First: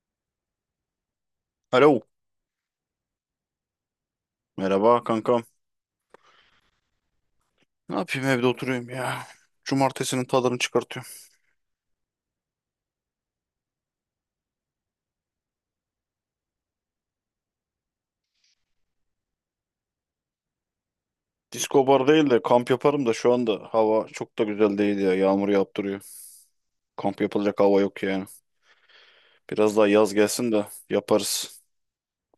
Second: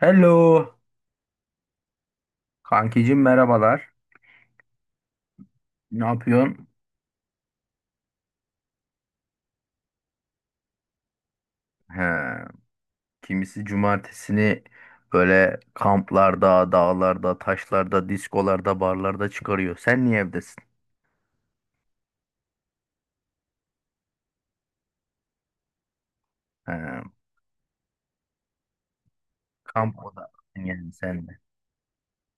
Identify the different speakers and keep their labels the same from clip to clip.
Speaker 1: Hello.
Speaker 2: Alo.
Speaker 1: Kankicim merhabalar.
Speaker 2: Merhaba kankam.
Speaker 1: Ne yapıyorsun?
Speaker 2: Ne yapayım evde oturuyorum ya. Cumartesinin tadını çıkartıyorum.
Speaker 1: He, kimisi cumartesini böyle kamplarda, dağlarda, taşlarda, diskolarda, barlarda çıkarıyor. Sen niye evdesin?
Speaker 2: Disko bar değil de kamp yaparım da şu anda hava çok da güzel değil ya. Yağmur yaptırıyor.
Speaker 1: He,
Speaker 2: Kamp yapılacak hava yok yani. Biraz daha
Speaker 1: kamp
Speaker 2: yaz
Speaker 1: oda
Speaker 2: gelsin de
Speaker 1: yani sen de.
Speaker 2: yaparız.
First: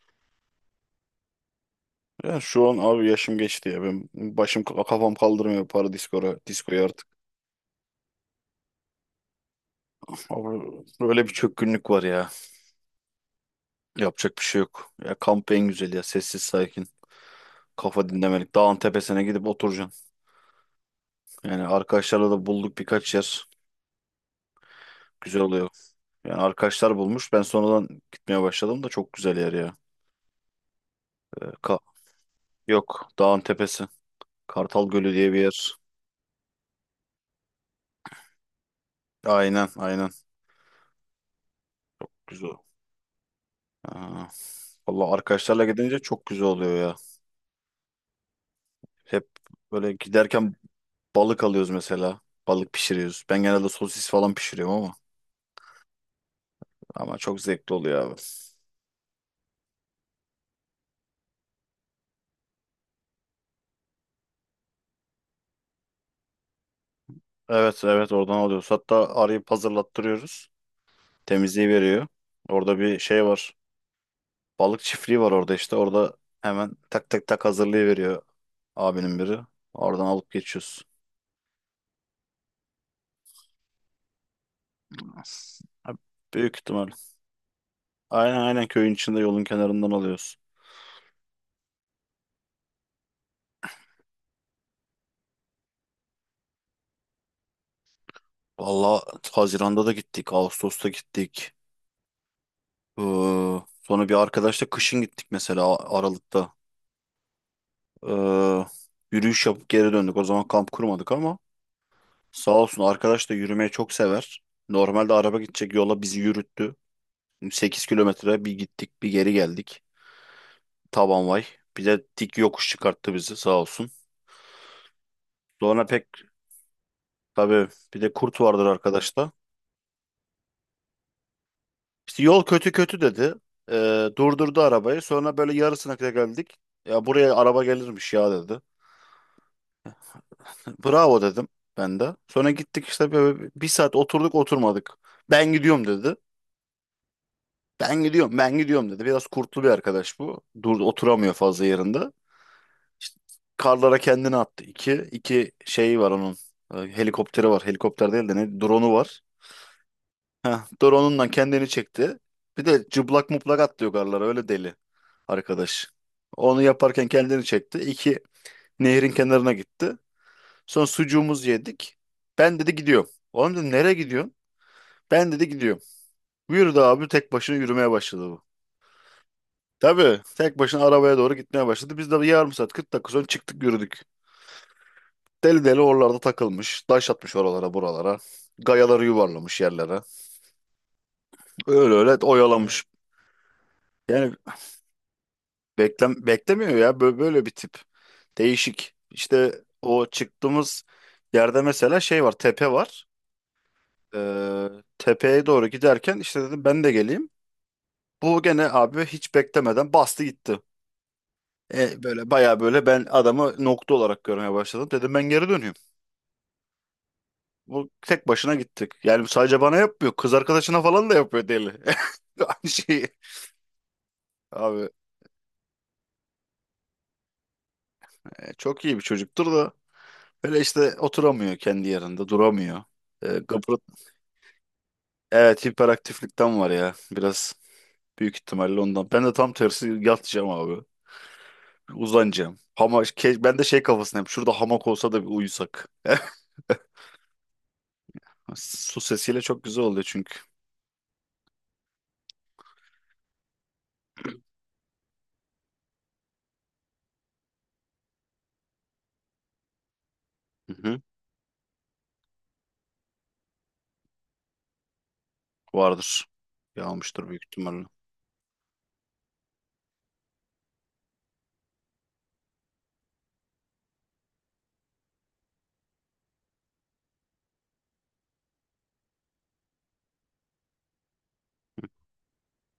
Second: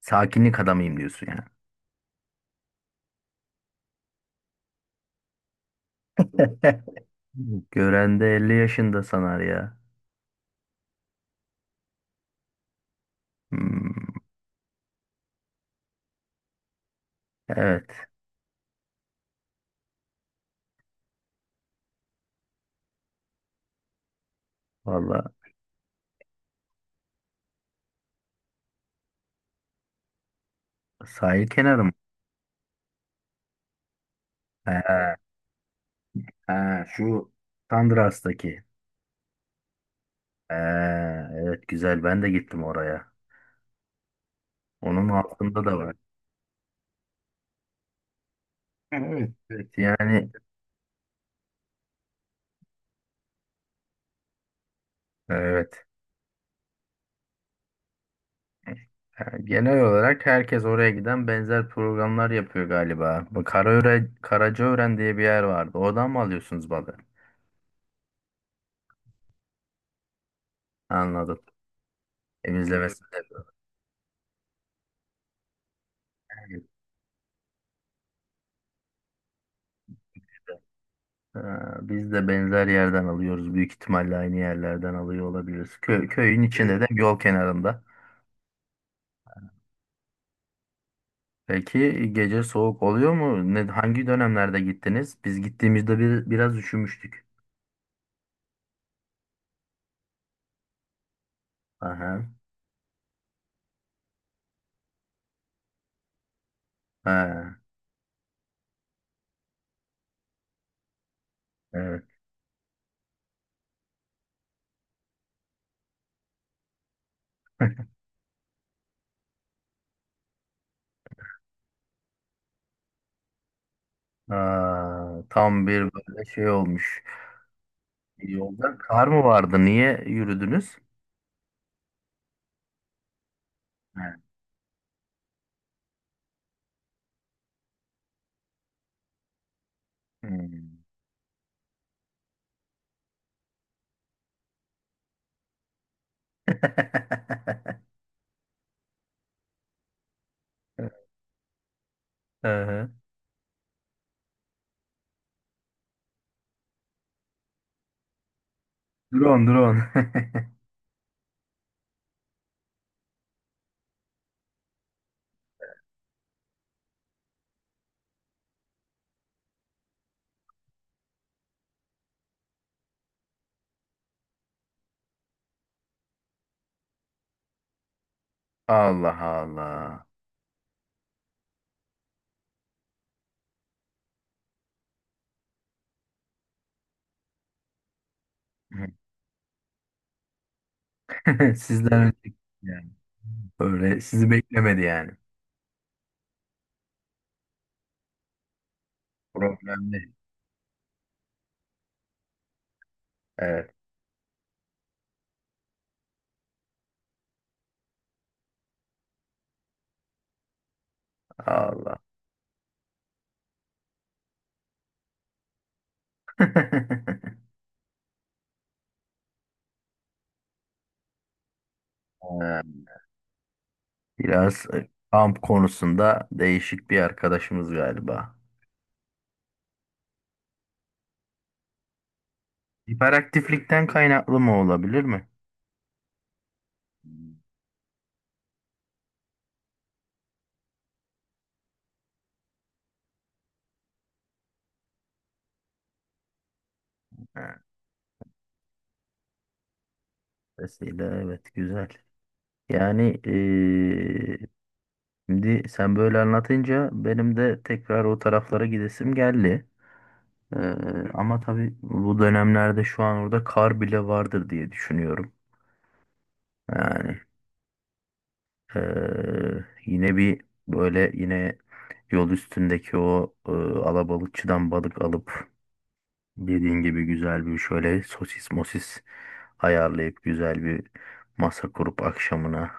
Speaker 1: Sakinlik adamıyım diyorsun ya.
Speaker 2: Ya şu an abi yaşım geçti ya. Ben başım kafam kaldırmıyor para diskora, diskoya artık.
Speaker 1: Gören de 50 yaşında sanar ya.
Speaker 2: Abi böyle bir çökkünlük var ya.
Speaker 1: Hmm,
Speaker 2: Yapacak bir şey yok. Ya kamp en güzel ya. Sessiz sakin.
Speaker 1: evet.
Speaker 2: Kafa dinlemelik. Dağın tepesine gidip oturacaksın. Yani arkadaşlarla da bulduk birkaç yer.
Speaker 1: Valla
Speaker 2: Güzel oluyor. Yani arkadaşlar bulmuş. Ben sonradan gitmeye başladım da çok güzel yer ya.
Speaker 1: sahil
Speaker 2: Ee, ka-
Speaker 1: kenarı mı?
Speaker 2: yok dağın tepesi.
Speaker 1: He,
Speaker 2: Kartal Gölü diye bir yer.
Speaker 1: he, şu Sandras'taki.
Speaker 2: Aynen aynen.
Speaker 1: He, evet güzel ben de
Speaker 2: Güzel.
Speaker 1: gittim oraya.
Speaker 2: Aa,
Speaker 1: Onun
Speaker 2: valla
Speaker 1: altında
Speaker 2: arkadaşlarla
Speaker 1: da var.
Speaker 2: gidince çok güzel oluyor ya.
Speaker 1: Yani
Speaker 2: Hep
Speaker 1: evet. Evet,
Speaker 2: böyle
Speaker 1: yani
Speaker 2: giderken balık alıyoruz mesela. Balık pişiriyoruz. Ben genelde sosis falan pişiriyorum ama.
Speaker 1: evet.
Speaker 2: Ama çok zevkli oluyor abi.
Speaker 1: Yani genel olarak herkes oraya giden benzer programlar yapıyor galiba. Bu Karaöre, Karacaören diye bir yer vardı. Oradan mı alıyorsunuz balı?
Speaker 2: Evet evet, oradan alıyoruz. Hatta arayıp hazırlattırıyoruz.
Speaker 1: Anladım.
Speaker 2: Temizliği veriyor. Orada bir
Speaker 1: Temizlemesi
Speaker 2: şey
Speaker 1: de.
Speaker 2: var. Balık çiftliği var orada işte. Orada
Speaker 1: Evet.
Speaker 2: hemen tak tak tak hazırlayıveriyor. Abinin biri. Oradan alıp geçiyoruz.
Speaker 1: Ha, biz de benzer yerden alıyoruz. Büyük ihtimalle aynı yerlerden alıyor
Speaker 2: As-
Speaker 1: olabiliriz. Kö- köyün
Speaker 2: Büyük
Speaker 1: içinde de
Speaker 2: ihtimal.
Speaker 1: yol kenarında.
Speaker 2: Aynen aynen, köyün içinde yolun kenarından alıyoruz.
Speaker 1: Peki gece soğuk oluyor mu? Ne, hangi dönemlerde gittiniz? Biz gittiğimizde biraz üşümüştük.
Speaker 2: Valla Haziran'da da gittik. Ağustos'ta gittik.
Speaker 1: Aha.
Speaker 2: Ee, sonra bir arkadaşla kışın gittik mesela, Aralık'ta.
Speaker 1: Ha,
Speaker 2: Ee, yürüyüş yapıp geri döndük. O zaman kamp kurmadık ama
Speaker 1: evet.
Speaker 2: sağ olsun, arkadaş da yürümeyi çok sever. Normalde araba gidecek yola bizi yürüttü. 8 kilometre bir gittik bir geri geldik. Taban vay. Bir de dik yokuş çıkarttı bizi sağ olsun.
Speaker 1: Ha, tam bir
Speaker 2: Sonra
Speaker 1: böyle şey olmuş.
Speaker 2: tabii bir de kurt vardır
Speaker 1: Yolda kar mı
Speaker 2: arkadaşta.
Speaker 1: vardı? Niye yürüdünüz?
Speaker 2: İşte yol kötü kötü dedi. Ee,
Speaker 1: Ha,
Speaker 2: durdurdu arabayı. Sonra böyle yarısına kadar geldik. Ya buraya araba gelirmiş ya, dedi.
Speaker 1: hmm.
Speaker 2: Bravo dedim ben de. Sonra gittik işte, böyle bir saat oturduk oturmadık. Ben gidiyorum, dedi. Ben gidiyorum, ben gidiyorum, dedi. Biraz kurtlu bir arkadaş bu. Dur, oturamıyor fazla yerinde.
Speaker 1: Aha.
Speaker 2: İşte karlara kendini attı. İki şey var onun. Helikopteri var. Helikopter değil de ne? Drone'u var.
Speaker 1: Drone, drone.
Speaker 2: Heh, dur onunla kendini çekti. Bir de cıblak muplak atlıyor garlara, öyle deli arkadaş. Onu yaparken kendini çekti. İki, nehrin kenarına gitti. Sonra sucuğumuzu yedik. Ben dedi gidiyorum. Oğlum dedim, nereye gidiyorsun? Ben dedi gidiyorum. Yürüdü abi, tek başına yürümeye başladı bu.
Speaker 1: Allah Allah.
Speaker 2: Tabii tek başına arabaya doğru gitmeye başladı. Biz de bir yarım saat 40 dakika sonra çıktık, yürüdük. Deli deli oralarda takılmış. Taş atmış oralara buralara. Gayaları yuvarlamış yerlere.
Speaker 1: Sizden
Speaker 2: Öyle öyle
Speaker 1: önce
Speaker 2: oyalamış.
Speaker 1: yani. Böyle sizi
Speaker 2: Yani
Speaker 1: beklemedi yani.
Speaker 2: beklemiyor ya böyle, böyle bir tip. Değişik. İşte o
Speaker 1: Problemli.
Speaker 2: çıktığımız yerde mesela şey var, tepe var.
Speaker 1: Evet.
Speaker 2: Ee, tepeye doğru giderken işte dedim ben de geleyim. Bu gene abi hiç beklemeden bastı gitti.
Speaker 1: Allah.
Speaker 2: Böyle baya, böyle ben adamı nokta olarak görmeye başladım. Dedim ben geri dönüyorum. Bu tek başına gittik. Yani sadece bana yapmıyor. Kız arkadaşına falan da yapıyor, deli.
Speaker 1: Ha,
Speaker 2: Aynı şeyi.
Speaker 1: biraz
Speaker 2: Abi
Speaker 1: kamp konusunda değişik bir arkadaşımız galiba.
Speaker 2: çok iyi bir çocuktur da, böyle işte oturamıyor kendi yerinde, duramıyor. E,
Speaker 1: Hiperaktiflikten kaynaklı mı olabilir mi?
Speaker 2: Evet hiperaktiflikten var ya biraz, büyük ihtimalle ondan. Ben de tam tersi yatacağım abi. Uzanacağım. Ben de şey kafasındayım. Şurada hamak olsa da bir uyusak. Su sesiyle çok güzel oluyor çünkü.
Speaker 1: Vesile evet güzel. Yani şimdi sen böyle anlatınca benim de tekrar o taraflara gidesim geldi.
Speaker 2: Hı hı.
Speaker 1: Ama tabii bu dönemlerde şu an orada kar bile vardır diye düşünüyorum.
Speaker 2: Vardır.
Speaker 1: Yani
Speaker 2: Yağmıştır büyük ihtimalle.
Speaker 1: yine bir böyle yine yol üstündeki o alabalıkçıdan balık alıp dediğin gibi güzel bir şöyle sosis mosis ayarlayıp güzel bir masa kurup akşamına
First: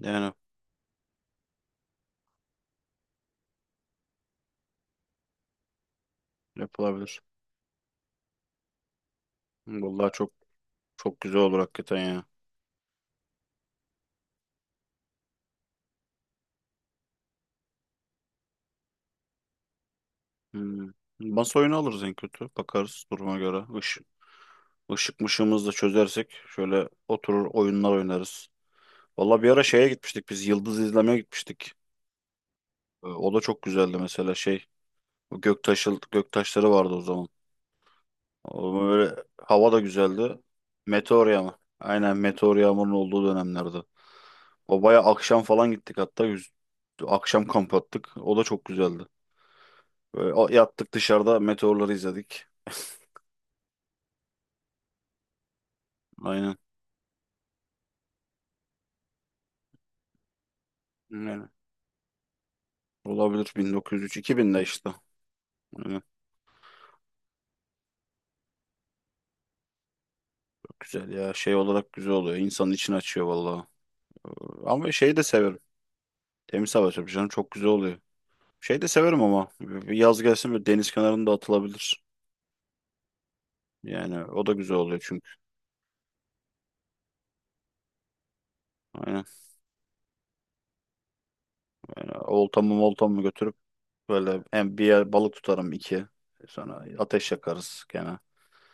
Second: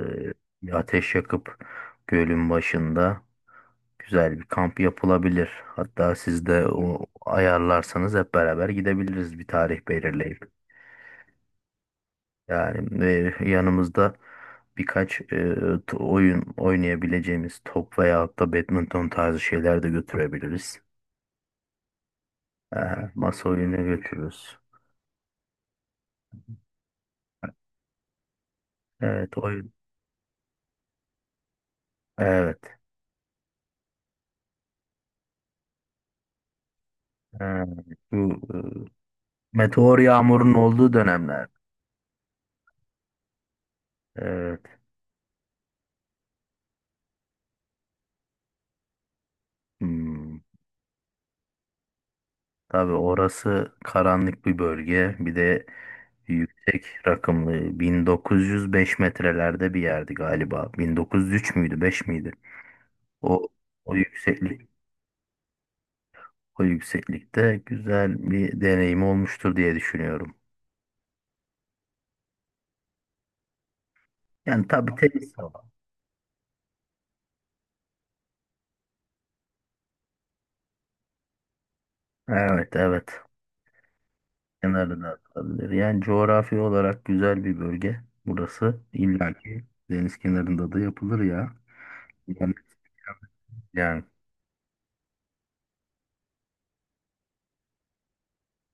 Speaker 2: Yani
Speaker 1: bir ateş yakıp gölün başında güzel bir kamp yapılabilir. Hatta siz de o
Speaker 2: yapılabilir.
Speaker 1: ayarlarsanız hep beraber gidebiliriz bir tarih
Speaker 2: Vallahi çok
Speaker 1: belirleyip.
Speaker 2: çok güzel olur hakikaten ya.
Speaker 1: Yani yanımızda birkaç oyun oynayabileceğimiz top veyahut da badminton tarzı şeyler de götürebiliriz.
Speaker 2: Hmm. Masa oyunu alırız en kötü. Bakarız
Speaker 1: Ee,
Speaker 2: duruma
Speaker 1: masa
Speaker 2: göre.
Speaker 1: oyunu
Speaker 2: Işık,
Speaker 1: götürürüz.
Speaker 2: ışık mışığımızı da çözersek şöyle oturur oyunlar oynarız.
Speaker 1: Evet
Speaker 2: Vallahi bir ara
Speaker 1: oyun.
Speaker 2: şeye gitmiştik biz. Yıldız izlemeye gitmiştik.
Speaker 1: Evet.
Speaker 2: O da çok güzeldi mesela şey. O göktaşı, göktaşları vardı o zaman.
Speaker 1: Ha, bu
Speaker 2: O böyle hava da
Speaker 1: meteor
Speaker 2: güzeldi.
Speaker 1: yağmurun olduğu
Speaker 2: Meteor
Speaker 1: dönemler.
Speaker 2: yağmur. Aynen, meteor yağmurun olduğu dönemlerde.
Speaker 1: Evet.
Speaker 2: O baya akşam falan gittik hatta. Akşam kamp attık. O da çok güzeldi. Böyle
Speaker 1: Hmm.
Speaker 2: yattık dışarıda, meteorları izledik.
Speaker 1: Tabii orası karanlık bir bölge. Bir de
Speaker 2: Aynen.
Speaker 1: yüksek rakımlı 1905 metrelerde bir yerdi galiba.
Speaker 2: Yani
Speaker 1: 1903 müydü, 5 miydi? O
Speaker 2: olabilir
Speaker 1: o
Speaker 2: 1903, 2000'de
Speaker 1: yükseklik
Speaker 2: işte. Aynen.
Speaker 1: o yükseklikte güzel bir deneyim olmuştur diye düşünüyorum.
Speaker 2: Çok güzel ya, şey olarak güzel oluyor. İnsanın içini açıyor vallahi. Ee,
Speaker 1: Yani
Speaker 2: Ama
Speaker 1: tabii
Speaker 2: şeyi de
Speaker 1: temiz
Speaker 2: severim.
Speaker 1: hava.
Speaker 2: Temiz hava tabii canım, çok güzel oluyor. Şey de severim ama yaz gelsin, böyle deniz kenarında atılabilir.
Speaker 1: Evet, evet.
Speaker 2: Yani o da güzel oluyor
Speaker 1: Kenarına
Speaker 2: çünkü.
Speaker 1: atılabilir. Yani coğrafi olarak güzel bir bölge burası.
Speaker 2: Aynen.
Speaker 1: İlla ki deniz kenarında da yapılır ya.
Speaker 2: Yani
Speaker 1: Yani,
Speaker 2: oltamı moltamı götürüp
Speaker 1: yani.
Speaker 2: böyle en bir yer balık tutarım iki. Sonra ateş yakarız gene.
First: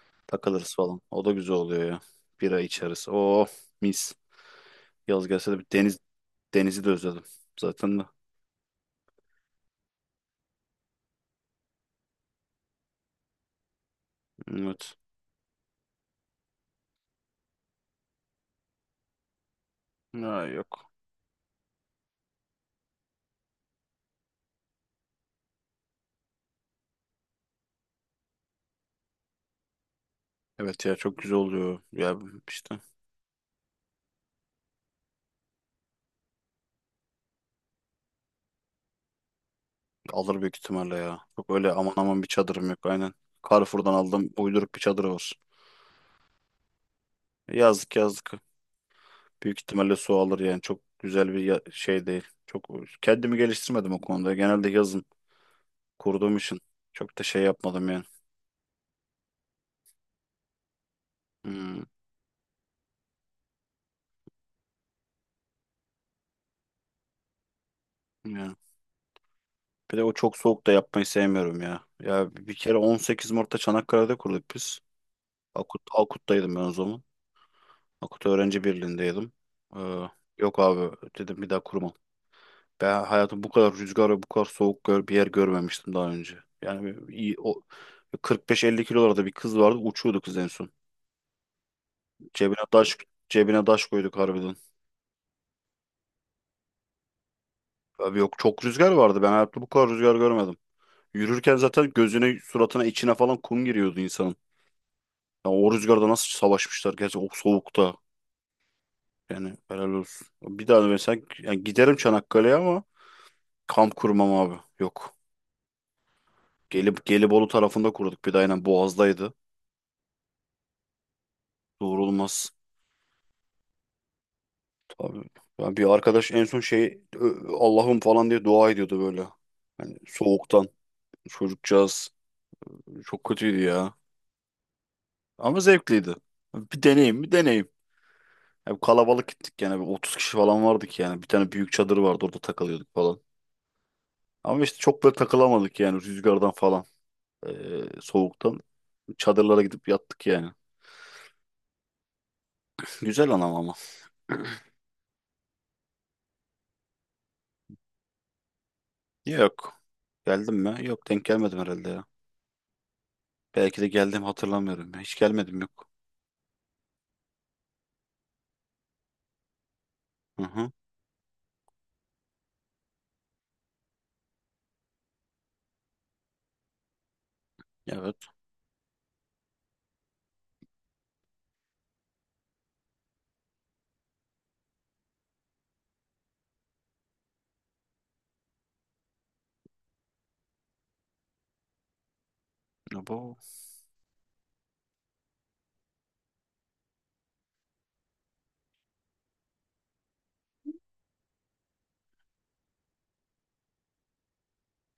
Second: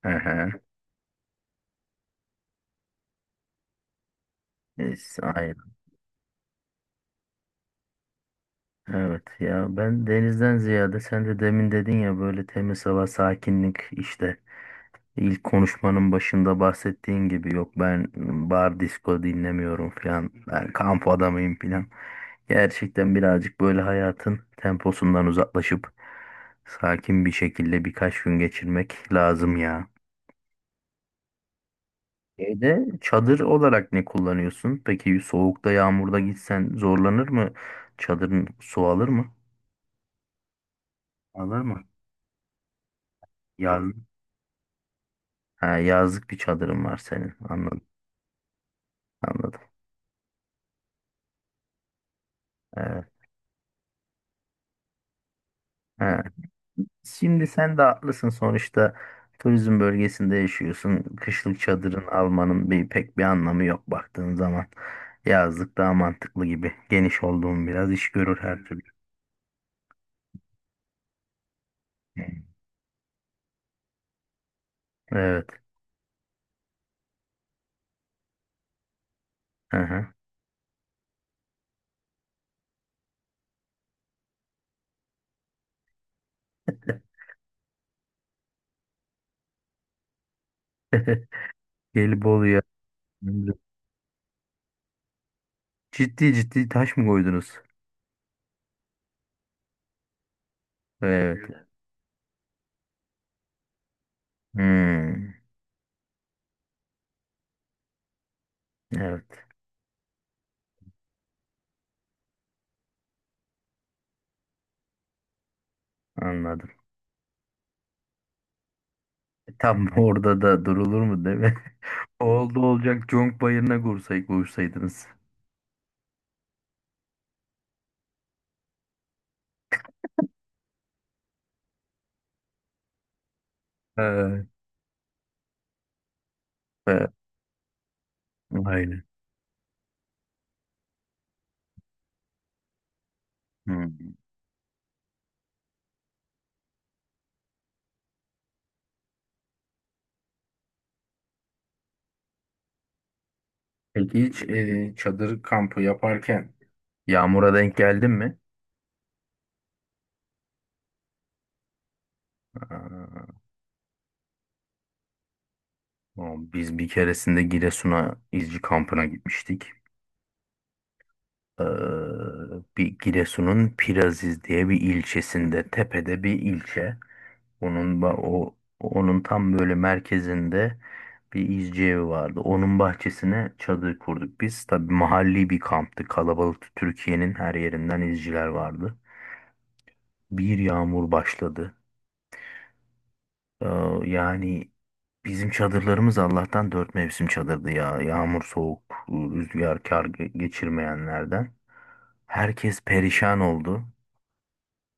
Speaker 1: Hı hı.
Speaker 2: Takılırız falan. O da güzel oluyor ya. Bira içeriz. Oh mis.
Speaker 1: Neyse,
Speaker 2: Yaz gelse de bir
Speaker 1: aynen.
Speaker 2: deniz, denizi de özledim zaten de.
Speaker 1: Evet ya ben denizden ziyade sen de demin dedin ya böyle temiz hava, sakinlik işte.
Speaker 2: Evet.
Speaker 1: İlk konuşmanın başında bahsettiğin gibi yok ben bar disco dinlemiyorum falan.
Speaker 2: Ya
Speaker 1: Ben
Speaker 2: yok.
Speaker 1: kamp adamıyım falan. Gerçekten birazcık böyle hayatın temposundan uzaklaşıp sakin bir şekilde birkaç gün geçirmek lazım ya.
Speaker 2: Evet ya, çok güzel oluyor. Ya işte
Speaker 1: Evde çadır olarak ne kullanıyorsun? Peki soğukta yağmurda gitsen zorlanır mı? Çadırın su alır mı?
Speaker 2: alır büyük ihtimalle ya. Çok
Speaker 1: Alır
Speaker 2: öyle
Speaker 1: mı?
Speaker 2: aman aman bir çadırım yok, aynen.
Speaker 1: Yaz.
Speaker 2: Carrefour'dan aldım, uyduruk bir çadır var.
Speaker 1: Ha, yazlık bir çadırın var senin. Anladım.
Speaker 2: Yazlık yazlık.
Speaker 1: Anladım.
Speaker 2: Büyük ihtimalle su alır yani, çok güzel bir şey değil. Çok kendimi geliştirmedim o konuda. Genelde yazın
Speaker 1: Evet.
Speaker 2: kurduğum için çok da şey
Speaker 1: Şimdi sen de
Speaker 2: yapmadım yani.
Speaker 1: haklısın sonuçta turizm bölgesinde yaşıyorsun. Kışlık
Speaker 2: Hmm,
Speaker 1: çadırın almanın pek bir anlamı yok baktığın zaman. Yazlık daha mantıklı gibi. Geniş olduğun biraz iş görür
Speaker 2: yani.
Speaker 1: her türlü.
Speaker 2: Bir de o çok soğuk da yapmayı sevmiyorum ya.
Speaker 1: Hı.
Speaker 2: Ya bir kere 18 Mart'ta Çanakkale'de kurduk biz.
Speaker 1: Evet.
Speaker 2: Akut'taydım ben o zaman. Akut Öğrenci Birliği'ndeydim.
Speaker 1: Hı
Speaker 2: Ee,
Speaker 1: hı.
Speaker 2: yok abi, dedim bir daha kurmam. Ben hayatım bu kadar rüzgar ve bu kadar soğuk gör, bir yer görmemiştim daha önce. Yani iyi, o 45-50 kilolarda bir kız vardı, uçuyordu kız en son.
Speaker 1: Gelibolu'ya
Speaker 2: Cebine taş, cebine taş koyduk harbiden.
Speaker 1: ciddi ciddi taş mı koydunuz?
Speaker 2: Abi yok, çok rüzgar vardı. Ben hayatımda bu kadar rüzgar görmedim. Yürürken
Speaker 1: Evet.
Speaker 2: zaten gözüne, suratına, içine falan kum giriyordu insanın.
Speaker 1: Hmm.
Speaker 2: Ya o rüzgarda nasıl savaşmışlar, gerçi o soğukta.
Speaker 1: Evet.
Speaker 2: Yani helal olsun. Bir daha da mesela, yani giderim Çanakkale'ye ama kamp kurmam abi. Yok.
Speaker 1: Anladım.
Speaker 2: Gelip Gelibolu tarafında kurduk, bir de aynen Boğaz'daydı.
Speaker 1: Tam orada da durulur mu değil mi?
Speaker 2: Doğrulmaz.
Speaker 1: Oldu olacak Conk Bayırı'na kursaydınız.
Speaker 2: Tabii. Yani bir arkadaş en son şey, Allah'ım" falan diye dua ediyordu böyle. Yani soğuktan. Çocukcağız çok kötüydü ya.
Speaker 1: Evet.
Speaker 2: Ama zevkliydi. Bir
Speaker 1: Evet.
Speaker 2: deneyim, bir deneyim. Ya bu
Speaker 1: Aynen.
Speaker 2: kalabalık gittik yani, bir 30 kişi falan vardık yani. Bir tane büyük çadır vardı, orada takılıyorduk falan.
Speaker 1: Hı.
Speaker 2: Ama işte çok böyle takılamadık yani, rüzgardan falan. Soğuktan. Çadırlara gidip yattık yani. Güzel anam ama.
Speaker 1: Peki hiç çadır kampı yaparken yağmura denk geldin mi?
Speaker 2: Yok. Geldim mi? Yok, denk gelmedim herhalde ya.
Speaker 1: Aa,
Speaker 2: Belki de geldim, hatırlamıyorum ya. Hiç gelmedim, yok.
Speaker 1: o, biz bir keresinde Giresun'a izci kampına gitmiştik.
Speaker 2: Hı hı.
Speaker 1: Ee, bir Giresun'un Piraziz diye bir ilçesinde, tepede bir ilçe.
Speaker 2: Evet.
Speaker 1: O onun tam böyle merkezinde bir izci evi vardı. Onun bahçesine çadır kurduk biz. Tabii mahalli bir kamptı. Kalabalıktı. Türkiye'nin her yerinden izciler vardı. Bir yağmur başladı.
Speaker 2: Ya bu.
Speaker 1: Ee, yani bizim çadırlarımız Allah'tan dört mevsim çadırdı ya. Yağmur, soğuk, rüzgar, kar geçirmeyenlerden. Herkes perişan oldu.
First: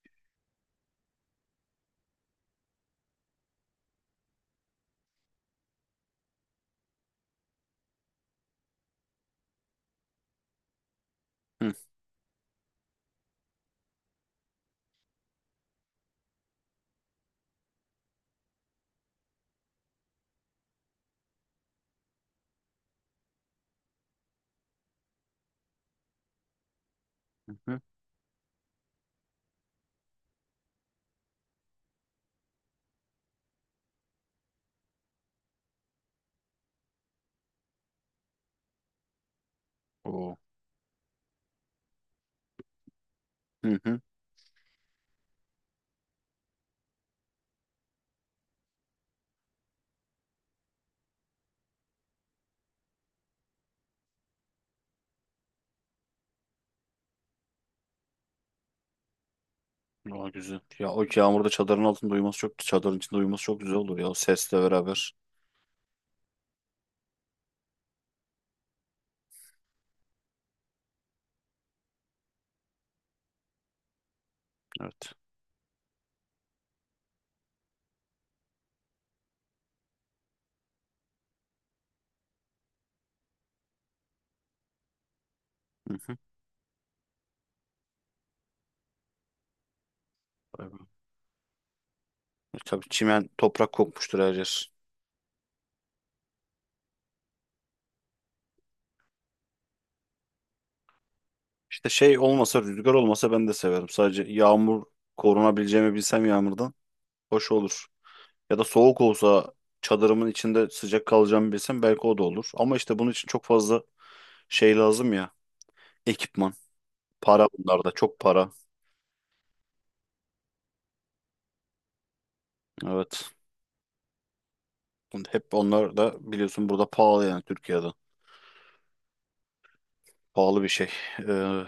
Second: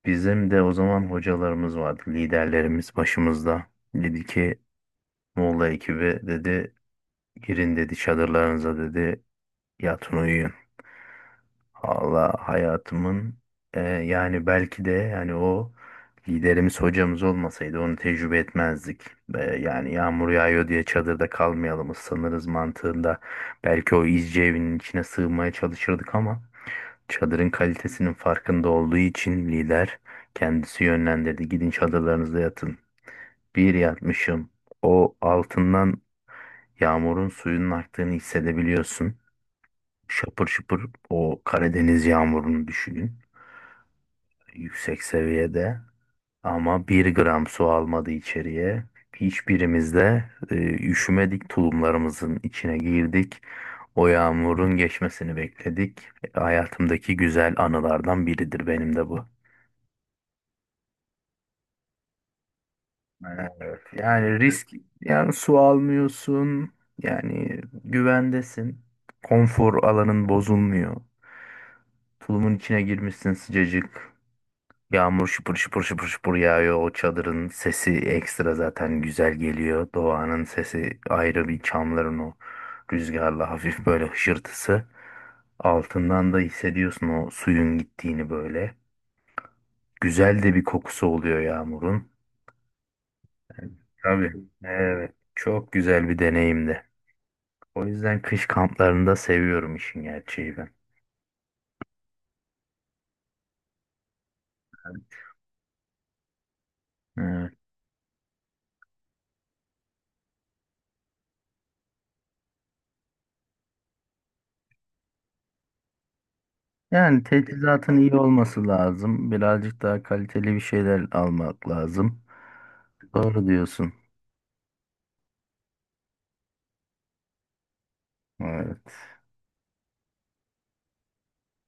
Speaker 1: Bizim de o zaman hocalarımız vardı, liderlerimiz başımızda. Dedi ki Moğol ekibi dedi girin dedi çadırlarınıza dedi yatın uyuyun.
Speaker 2: Hı
Speaker 1: Valla hayatımın yani belki de yani o liderimiz hocamız olmasaydı onu tecrübe etmezdik. Yani yağmur yağıyor diye çadırda kalmayalım ıslanırız mantığında. Belki o izci evinin içine sığmaya çalışırdık ama çadırın
Speaker 2: hı. Hı.
Speaker 1: kalitesinin farkında olduğu için lider kendisi yönlendirdi. Gidin çadırlarınızda yatın. Bir yatmışım. O altından yağmurun suyunun aktığını hissedebiliyorsun.
Speaker 2: Oo.
Speaker 1: Şapır şıpır o Karadeniz yağmurunu düşünün.
Speaker 2: Hı hı.
Speaker 1: Yüksek seviyede ama bir gram su almadı içeriye. Hiçbirimiz de e, üşümedik, tulumlarımızın içine girdik. O yağmurun geçmesini bekledik. Hayatımdaki güzel anılardan biridir benim de bu.
Speaker 2: Güzel. Ya o yağmurda çadırın altında uyuması çok, çadırın içinde uyuması çok güzel
Speaker 1: Evet.
Speaker 2: olur ya, o
Speaker 1: Yani
Speaker 2: sesle
Speaker 1: risk,
Speaker 2: beraber.
Speaker 1: yani su almıyorsun, yani güvendesin. Konfor alanın bozulmuyor. Tulumun içine girmişsin sıcacık.
Speaker 2: Evet.
Speaker 1: Yağmur şıpır şıpır şıpır şıpır yağıyor. O çadırın sesi ekstra zaten güzel geliyor. Doğanın sesi ayrı bir çamların o rüzgarlı hafif böyle hışırtısı.
Speaker 2: Hı hı.
Speaker 1: Altından da hissediyorsun o suyun gittiğini böyle. Güzel de bir
Speaker 2: Vay be.
Speaker 1: kokusu oluyor yağmurun.
Speaker 2: Tabii çimen toprak kokmuştur
Speaker 1: Tabii.
Speaker 2: her yer.
Speaker 1: Evet. Çok güzel bir deneyimdi. O yüzden kış kamplarında seviyorum işin gerçeği ben.
Speaker 2: İşte şey olmasa, rüzgar olmasa ben de severim. Sadece yağmur, korunabileceğimi bilsem yağmurdan
Speaker 1: Evet.
Speaker 2: hoş olur. Ya da soğuk olsa çadırımın içinde sıcak kalacağımı bilsem, belki o da olur. Ama işte bunun için çok fazla şey lazım ya. Ekipman.
Speaker 1: Yani
Speaker 2: Para, bunlarda
Speaker 1: teçhizatın iyi
Speaker 2: çok para.
Speaker 1: olması lazım. Birazcık daha kaliteli bir şeyler almak lazım.
Speaker 2: Evet.
Speaker 1: Doğru diyorsun.
Speaker 2: Hep onlar da biliyorsun burada pahalı yani, Türkiye'de.
Speaker 1: Evet.
Speaker 2: Pahalı bir şey. Ee,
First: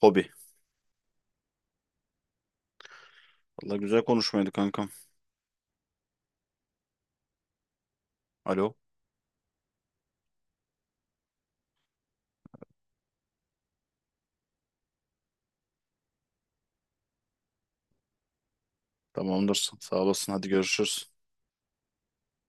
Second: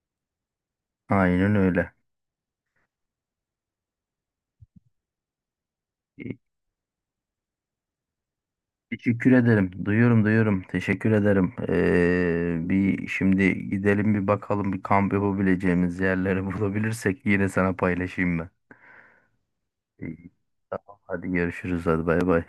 Speaker 2: hobi.
Speaker 1: Aynen öyle.
Speaker 2: Valla güzel konuşmaydı kankam.
Speaker 1: E,
Speaker 2: Alo.
Speaker 1: Teşekkür ederim. Duyuyorum, duyuyorum. Teşekkür ederim. Bir şimdi gidelim bir bakalım bir kamp yapabileceğimiz yerleri bulabilirsek yine sana paylaşayım ben.
Speaker 2: Tamamdır. Sağ
Speaker 1: İyi.
Speaker 2: olasın. Hadi
Speaker 1: Tamam,
Speaker 2: görüşürüz.
Speaker 1: hadi görüşürüz. Hadi bay bay.